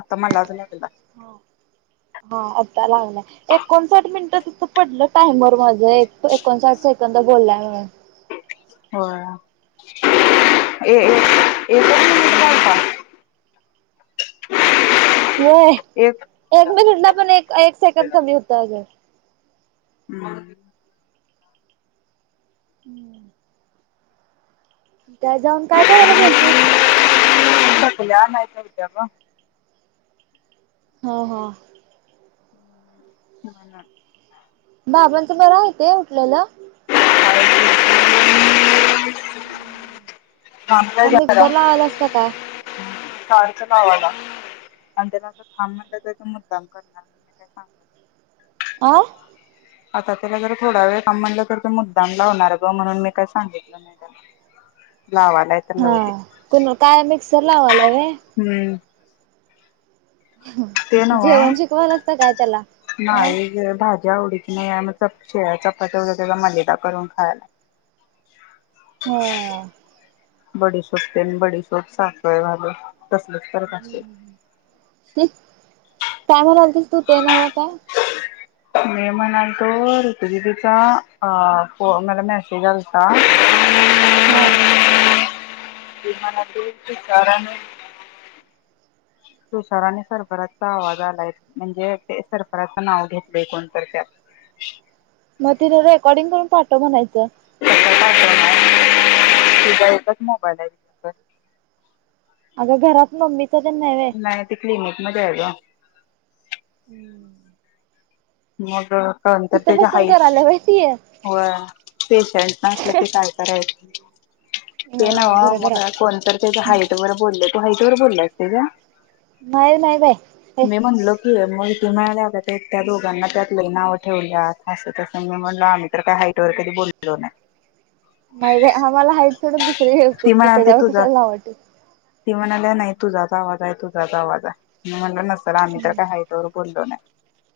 आत मलाच लागला हा आता लागलाय एकोणसाठ मिनिटं तिथं पडलं टाइमर माझ एकोणसाठ सेकंद बोलाय म्हणून होय [unintelligible] होय एक मिनिटला पण एक एक सेकंड कमी होत अग हम् ह् त्या जाऊन काय करायला गेलतीस [unintelligible] हा हा हम् ह ना बाबांचा बर हाय ते उठलेल? थांबलाय का मिक्सर लावायला अस का काय? सारखं लावलं आणि त्याला अस थांब म्हटलं तर त मुद्दाम करणार म्हण मी काय सांग ना आ आता त्याला जर थोडा वेळ का म्हणलं तर ते मुद्दाम लावणार ग म्हणून मी काही सांगितलं नाही त्याला ह हा कण काय मिक्सर लावायाल व्हय? हम्म ते नव्ह जेवण शिकवायलास का काय त्याला हा नाही ग भाजी भाजी आवडीची नाही आहे मग शेळ चपात्या त्याचा मलिदा करून खायला ह बडीशोपतेन बडीशोप साखळे झाल काय म्हणालतीस तू ते नव्ह काय [inaudible] मे महिन्यात तो ऋतू दीदी चा फो म्हला मॅसेज आलता हा [unintelligible] तुषाराने सरफराचा आवाज आलाय म्हणजे ते सरफराचं नाव घेतलंय कोणतर त्यात [unintelligible] मग तिला रेकॉर्डिंग करून पाठव म्हणायचं तुझा एकच मोबाईल आहे का? अग घरात मम्मी नाही ते क्लिनिक मध्ये आहे ग? हम्म मग तर त्याच्या बसून हाईट करायला व्हय ती व पेशंट असल्या कि काय करायचं? ते ना हो बरोबर मग आहे कोणत त्याच हाईट वर बोलले हाईट वर बोललाय ते का त्या? नाही नाही बाई हे मी म्हणलो की म्हणाल्या ते त्या लोघांना त्यातले नाव ठेवल्या असं तसं मी म्हणलं आम्ही का हईट वर कधी बोललो नाही नाही र आम्हाला हाईट सोडून, दुसर्या व्यवस्थेत ती की म्हणालती त्याच्यावर तुझा कशाला वाटल ती म्हणाली नाही तुझाच आवाज आहे तुझाच आवाज आहे मी म्हणल नसल आम्ही तर काय हाईट वर काही बोललो नाही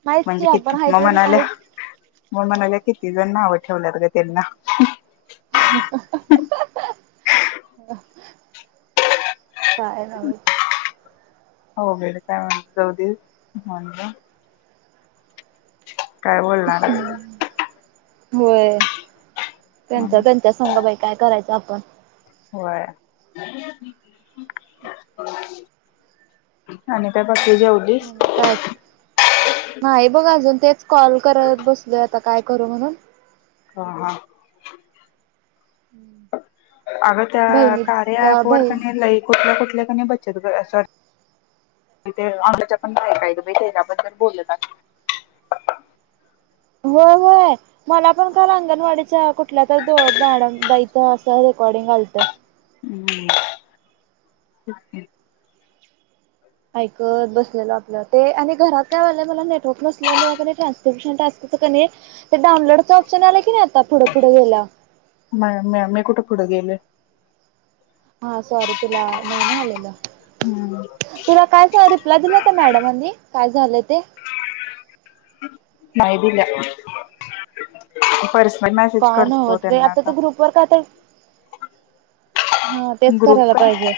नाहीच की म्हणजे आपण किती हाईट मग वरच म्हनाल्या हाईट मग म्हनाल्या किती? ना आव ठेवल्या ग त्यांना [inaudible] काय राव? हो बेड काय म्ह जा म्ह [unintelligible] काय बोलणार ना? होय त्यांचा त्यांच्या संग बाई काय करायचं आपण,? होय आणि त्या काय नाही बघ अजून तेच कॉल करत बसल आता काय करू म्हणून? हा हा. अगं त्या कार्या बहिणीला एप बहीण लई कुठल्या कुठल्या त बचत ते आम्हाच्या पण काय [unintelligible] कायद बा त्याच्याबद्दल बोलत [inaudible] हो होय मला पण काल अंगणवाडीच्या कुठल्या तर दो मॅड बाईच सर रेकॉर्डिंग आलत? हम् के. ऐकत बसलेल आपलं ते आणि घरात काय वलेबला नेटवर्क नसल्यामुळे क ट्रान्सपिमिशन टास्क? डाउनलोड ऑप्शन आला की नाही आता पुढे पुढे गेला पुढं गेले, हा सॉरी तुला नाही ना आलेलं हम्म तुला काय सांग रिप्लाय दिला होता मॅडमांनी? काय झालं ते नाही दिल्या पर काण नव्हे होत रे आता ते ग्रुपवर काता [unintelligible] हा तेच ग्रुप करायला का पाहिजे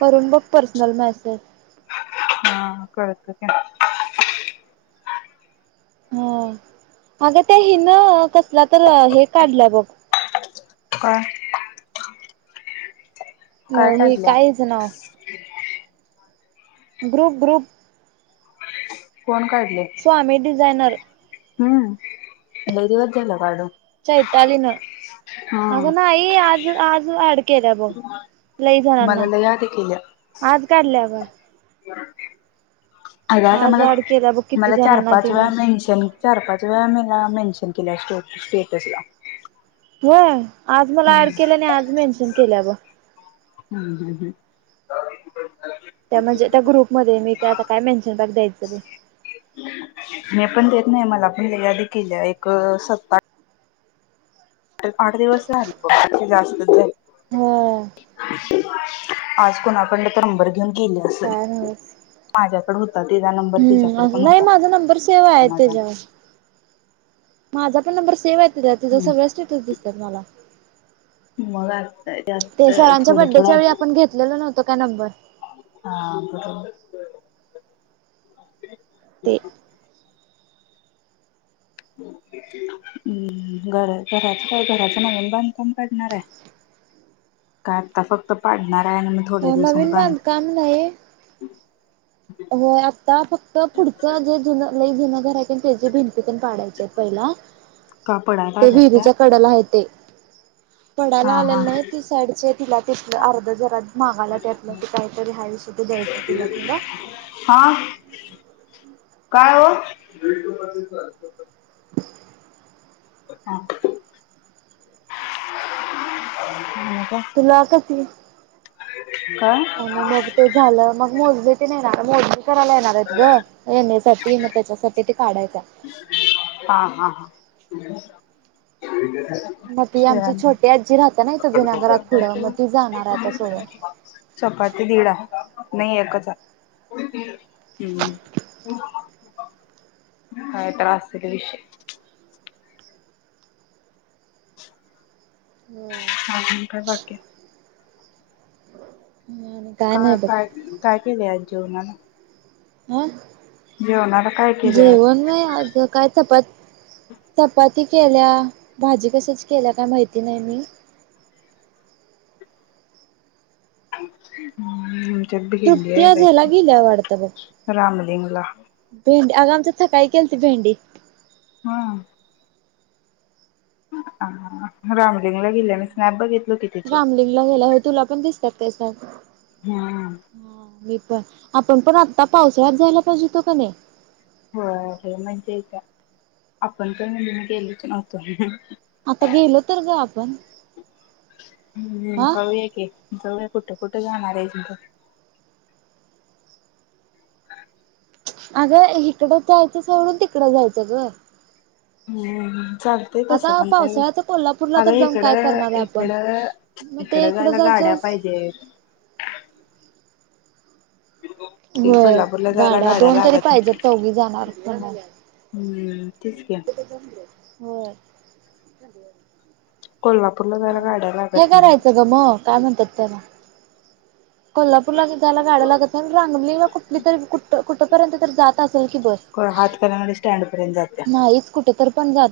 करून बघ पर्सनल मेसेज हा कळत किती हा अगं त्या हिन कसला तर हे काढलं बघ काय? अ काय हे काढल्या कायच नाव? Group group. कोण स्वामी ही डिझायनर हम् ै [unintelligible] रीव झाल काडू चैतालीन अगं नाही आज आज अड केल्या ग लई मला जणांना लय याद केल्या आज काढल्या ग अग आता मला, ऍड केल्या बघ किती मला चार जणांना पाच तिने वेळा मेनशन चार पाच वेळा मेला मेन्शन केल्या, स्टेटस ला होय आज मला ऍड केलं आणि आज मेन्शन केल्या बघ हम्म हम् हम्. त्या म्हणजे त्या ग्रुपमध्ये मी आता काय मेन्शन करत्याय मी पण देत नाही मला पहिली यादी केल्या, एक सत्ता आठ दिवस झाल जास्तच हो आज कोणाकंड तरंबर घेऊन गेले असेल काय नव्हच माझ्याकड होता ते नंबर तिच्याकडे पण नाही होता माझा नंबर सेव्ह आहे माझा त्याच्यावर माझा पण नंबर सेव्ह आहे त जस वेस्ट येतच दिसतात मला मग आता त्यात ते सरांच्या थोडं बडडेच्या थोडं वेळी आपण घेतलेल नव्हत काय नंबर हा बरो ते- हम्म घर घराच काय घराच नवीन बांधकाम पडणार आहे- का आता फक्त पाडणार- काय नाय मी थोडे दिवसाणी नवीन बांधकाम नाही. बंद- होय आता फक्त पुढच जे जुन लयी जुनागर [inaudible] त्या भिंती पण पाडायचे आहेत पहिला का पडायला ते आल्यात का विहिरीच्या कड्याला आहे ते [inaudible] पडायला हा हा आलेली नाही ती साईडचे तिला तसलं अर्ध जरा मागाला त्यातलं क काहीतरी हा- ते देयच तुला तड [inaudible] हा काय हो- [unintelligible] ह [unintelligible] तुला का त [inaudible] काय आणि मग ते झालं मग मोजले ते नाही रा मोजले [inaudible] करायला येणार आहेत ग येण्यासाठी मग त्याच्यासाठी ते काढायच [inaudible] हा- हा -हा- [inaudible] मग ती शिळा आमची नाही छोटी आजी राहत ना इथ जुन्या घरात पुढं मग ती जाणार आहे आता सोडून [inaudible] चपात ते दीडा [inaudible] नाही एकच आहे हम् [inaudible] हा त्रास विषय [inaudible] ह अजून काय बाकी्य [inaudible] आणि का नाही बघ -काय -काय -क -आज जेवनाला [inaudible] ह काय केले आज जेवण नाही अग काय चपत [inaudible] चपाती केल्या भाजी कशची केल्या काय माहिती नाही मी- [unintelligible] ह् आमच्या भिली तृप्ती आहे आज ह्याला गेल्या वाटतं बघ बा रामलिंगला [inaudible] भेंडी आगा आमच्यात सकाळी केलती भेंडी [inaudible] हा- [inaudible] ह राम [inaudible] रामलिंगला गेला हो तुला पण दिसतात त्यास [inaudible] ह मी पण आपण पण आता पावसाळ्यात जायला पाहिजे हो तो का नाही- [inaudible] हो -हो म्हणजेच आपण पण काय म्हजे गेलोच नव्हतो [inaudible] आता गेलो तर ग आपण [inaudible] हम् -हम हा जाऊया की जाऊया [inaudible] कुठ कुठ जाणार र आहेस ग- [inaudible] [unintelligible] अगं इकडं जायचं सोडून तिकडं जायचं ग- हम्- चालते तस आता पण काही पावसाळ्याच कोल्हापूरला अग तर जाऊन इकड- काय करणार आहे आपण इकड- मग इकड ते इकडं -जायला गा [inaudible] जायचं ड पाहिजे [inaudible] होय कोल्हापूरला जायला गाड्या दोन तरी लागत पाहिजेत चौघी जाणार [inaudible] हम् [inaudible] हो कोल्हापूरला [inaudible] जायला हो गाड्या हे लागत नाही. करायचं ग मग काय म्हणतात त्याला [inaudible] कोल्हापूरला जायला गाड्या लागत नाही सांगलीला कुठली तरी कुठ कुठपर्यंत तरी जात अस की बस हातकणंगले स्टँड पर्यंत जात्या. नाहीच कुठे तर पण जात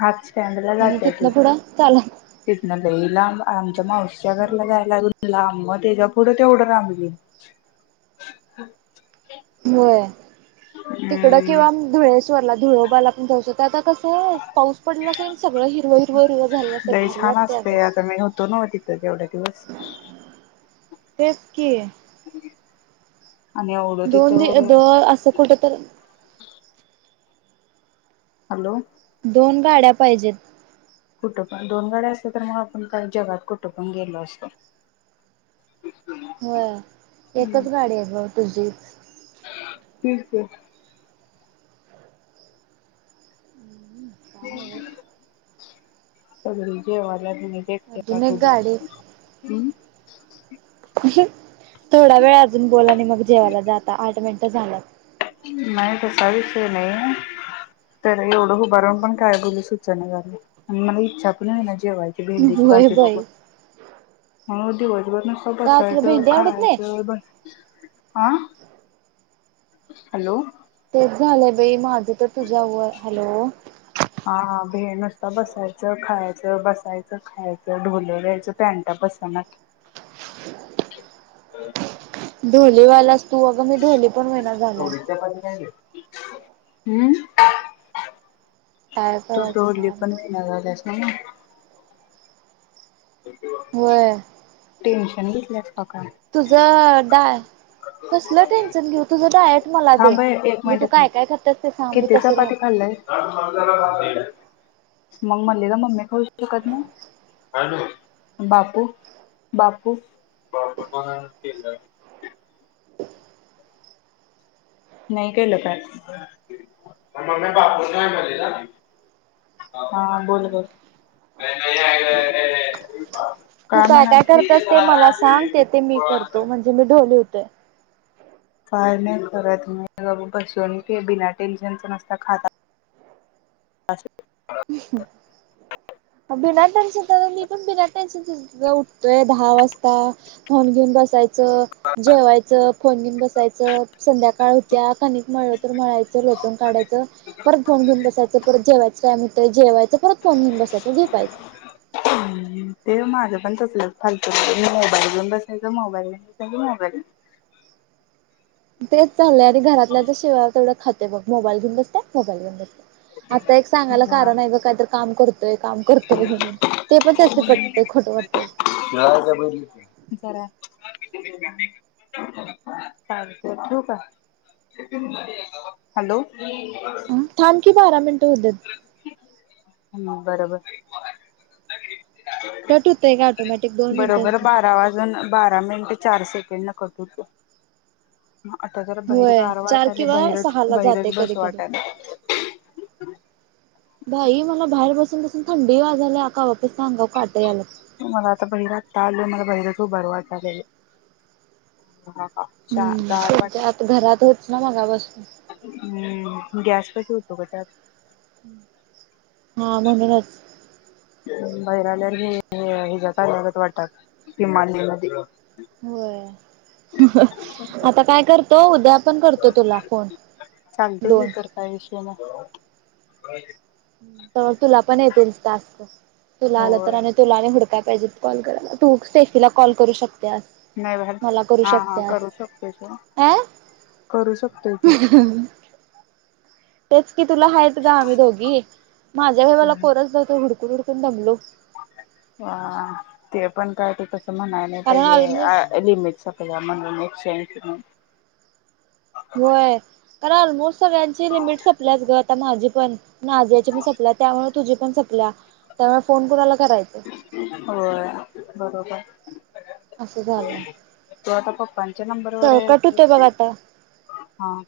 हात आणि तिथलं पुढं चाला. तितन लई लांब आमच्या मावशिच्या घरला जायला लागून लांब. तेज्या पुढ तेवढं रामलिंग. होय, तिकड किंवा धुळेसवरला धुळोबाला जाऊ शकतो. आता कसं आहे. पाऊस पडला काही सगळं हिरवं हिरव हिरव झालं अस लई भारी छान वाटतयं अगं. असतंय आता मी होतो नव्ह तिथं [unintelligible] तेच की. [unintelligible] दोन दि अ तिथं दर अ असं कुठं तर. हॅलो. दोन गाड्या पाहिजेत. कुठं पण दोन गाड्या असत तर मग आपण जगात कुठं पण गेलो असतो. व्हयं एकच हम्म गाडी आहे ग तुझी. तीच ते. [unintelligible] सगळे जेवल्यात मीच एकटी अजून आत एक गाडी उभारलोय. थोडा वेळ अजून बोल आणि मग जेवायला जाता आठ मिनटं झालं. नाही तसा विषय नाही. तर एवढं उभा राहून पण काय बोलू सुचना झालयं आणि मला इच्छा पण होइना. जेवायची भेंडीची होय भाजी बाई बघून. नुसतं का तुला बसायचं भेंडी आवडत नाही खायचं बसायच हा. हॅलो. तेच झालंय बाई माझं तर तुझ्या वरं. हॅलो हे नुसता बसायचं, खायचं बसायचं, खायचं ढोल व्हयचं पॅनटा बसनात. [inaudible] [inaudible] ढोलीवालास तू अग मी ढोली पण होईना झालोय. ह्म्म्म. काय तो करायचं ढोली काय पण नाही होईनास झाल्या न्हवं. होय. टेन्शन घेतल्यासं की काय. तुझ डाय कसलं टेन्शन घेऊ तुझ डायट. मला दे थांबय एक म्हणजे तू मिनिट थांब काय काय करतेस ते सांग मी किती तसे चपाती राहते खाल्लाय. मग मम्मी खाऊ शकत नाही. अन बापू. बापू. बापू पण आणि नाही केलं कायं मग [inaudible] बापू [inaudible] हा बोल गं. तू काय काय करतास ते मला सांग ते ते मी करतो म्हणजे मी ढोली होतोय. कायं नाही करत मी गप्प बसून बिना टेन्शनचा नुसता खात. अस. बिना टेन्शन मी पण बिना टेन्शनचं. उठतोय दहा वाजत फोन घेऊन बसायच. जेवायचं फोन घेऊन बसायचं. संध्याकाळ होत्या कणिक मळ तर मळाचं. लोटून काढायचं परत फोन घेऊन बसायच. परत जेवायच टाइम होतेय जेवायचं परत फोन घेऊन. अन झोपायचं. ते माझं पण तसल फालतू मोबाईल घेऊन बसायचं मोबाईल घेऊन बसायच. मोबाईल [inaudible] तेच चालय आणि घरातल्याच शिव्या तेवढं खाते बघ मोबाईल घेऊन बसत्या मोबाईल घेऊन बसत्या. आता एक सांगायला जरा कारण आहे ग काहीतर काम करतोय काम करतोय म्हणून ते [unintelligible] पण त्यासनी पटतंय खोटं वाटतंय जरा चाल ठेवू का? हॅलो हा थांब की बारा मिनटं होऊ देत. हम्म बरोबर. कट होतंय का ऑटोमॅटिक दोन मिनिटांच बरोबर बारा वाजून बा रा मिनटं चार सेकंडला कट होतो. आता जरा भाहिर होय गार चार वाटायले, किंवा बाहिरच, सहाला जाते बाहिरच कधी बसू कधी वाटालय. बाई मला बाहेर बसून, बसून थंडी वाजल्या, कवापासनं अंगावर काटे आल्यात. मला आता भहिरा ताललोन मला भाहिरचं हूभारू वाटालय. आ छान हम्म गार वाटा तुमच्या आता घरात होच ना मगापासून हम्म गॅसपशी होतो हा म्हणूनच बाहीर आल्यावर हे हे ज्या पाय लागत वाटतं हिमालय मध्ये होय आता काय करतो उ चालतंय की दोन कर काय विषय नाय. अं तुला पण येतील टास्क, तुला आलं तर होय आणि तुला हूड त्या पाहिजेत कॉल करायला,, तू उठतेच तिला कॉल करू शकसेफीला कॉल नाही बाहेर त्यास मला करू हा हा शकत्यास करू शकतोय सोड. आं करू शकतोय की. तेच की तुला हायतं ग आम्ही दोघी, माझ्या वेळी मला कोनचं नव्हतं हुडकून-हुडकून दमलो. हा ते पण काय ते तसं म्हणाय नाय कारण पाहिजे ऑलमोस्ट आ लिमीट सपल्या म्हणून. [unintelligible] होय कारण मोस्ट सगळ्यांची लिमिट संपल्याच ग आता माझी पण, नाजियाची पन सपल्या, त्यामुळे तुझी पण सपल्या, त्यामुळे फोन कुणाला करायचं होय बरोबर. असं झालं. तो आता पप्पांच्या नंबर वर सकट एक होतंय बघ आता. हा.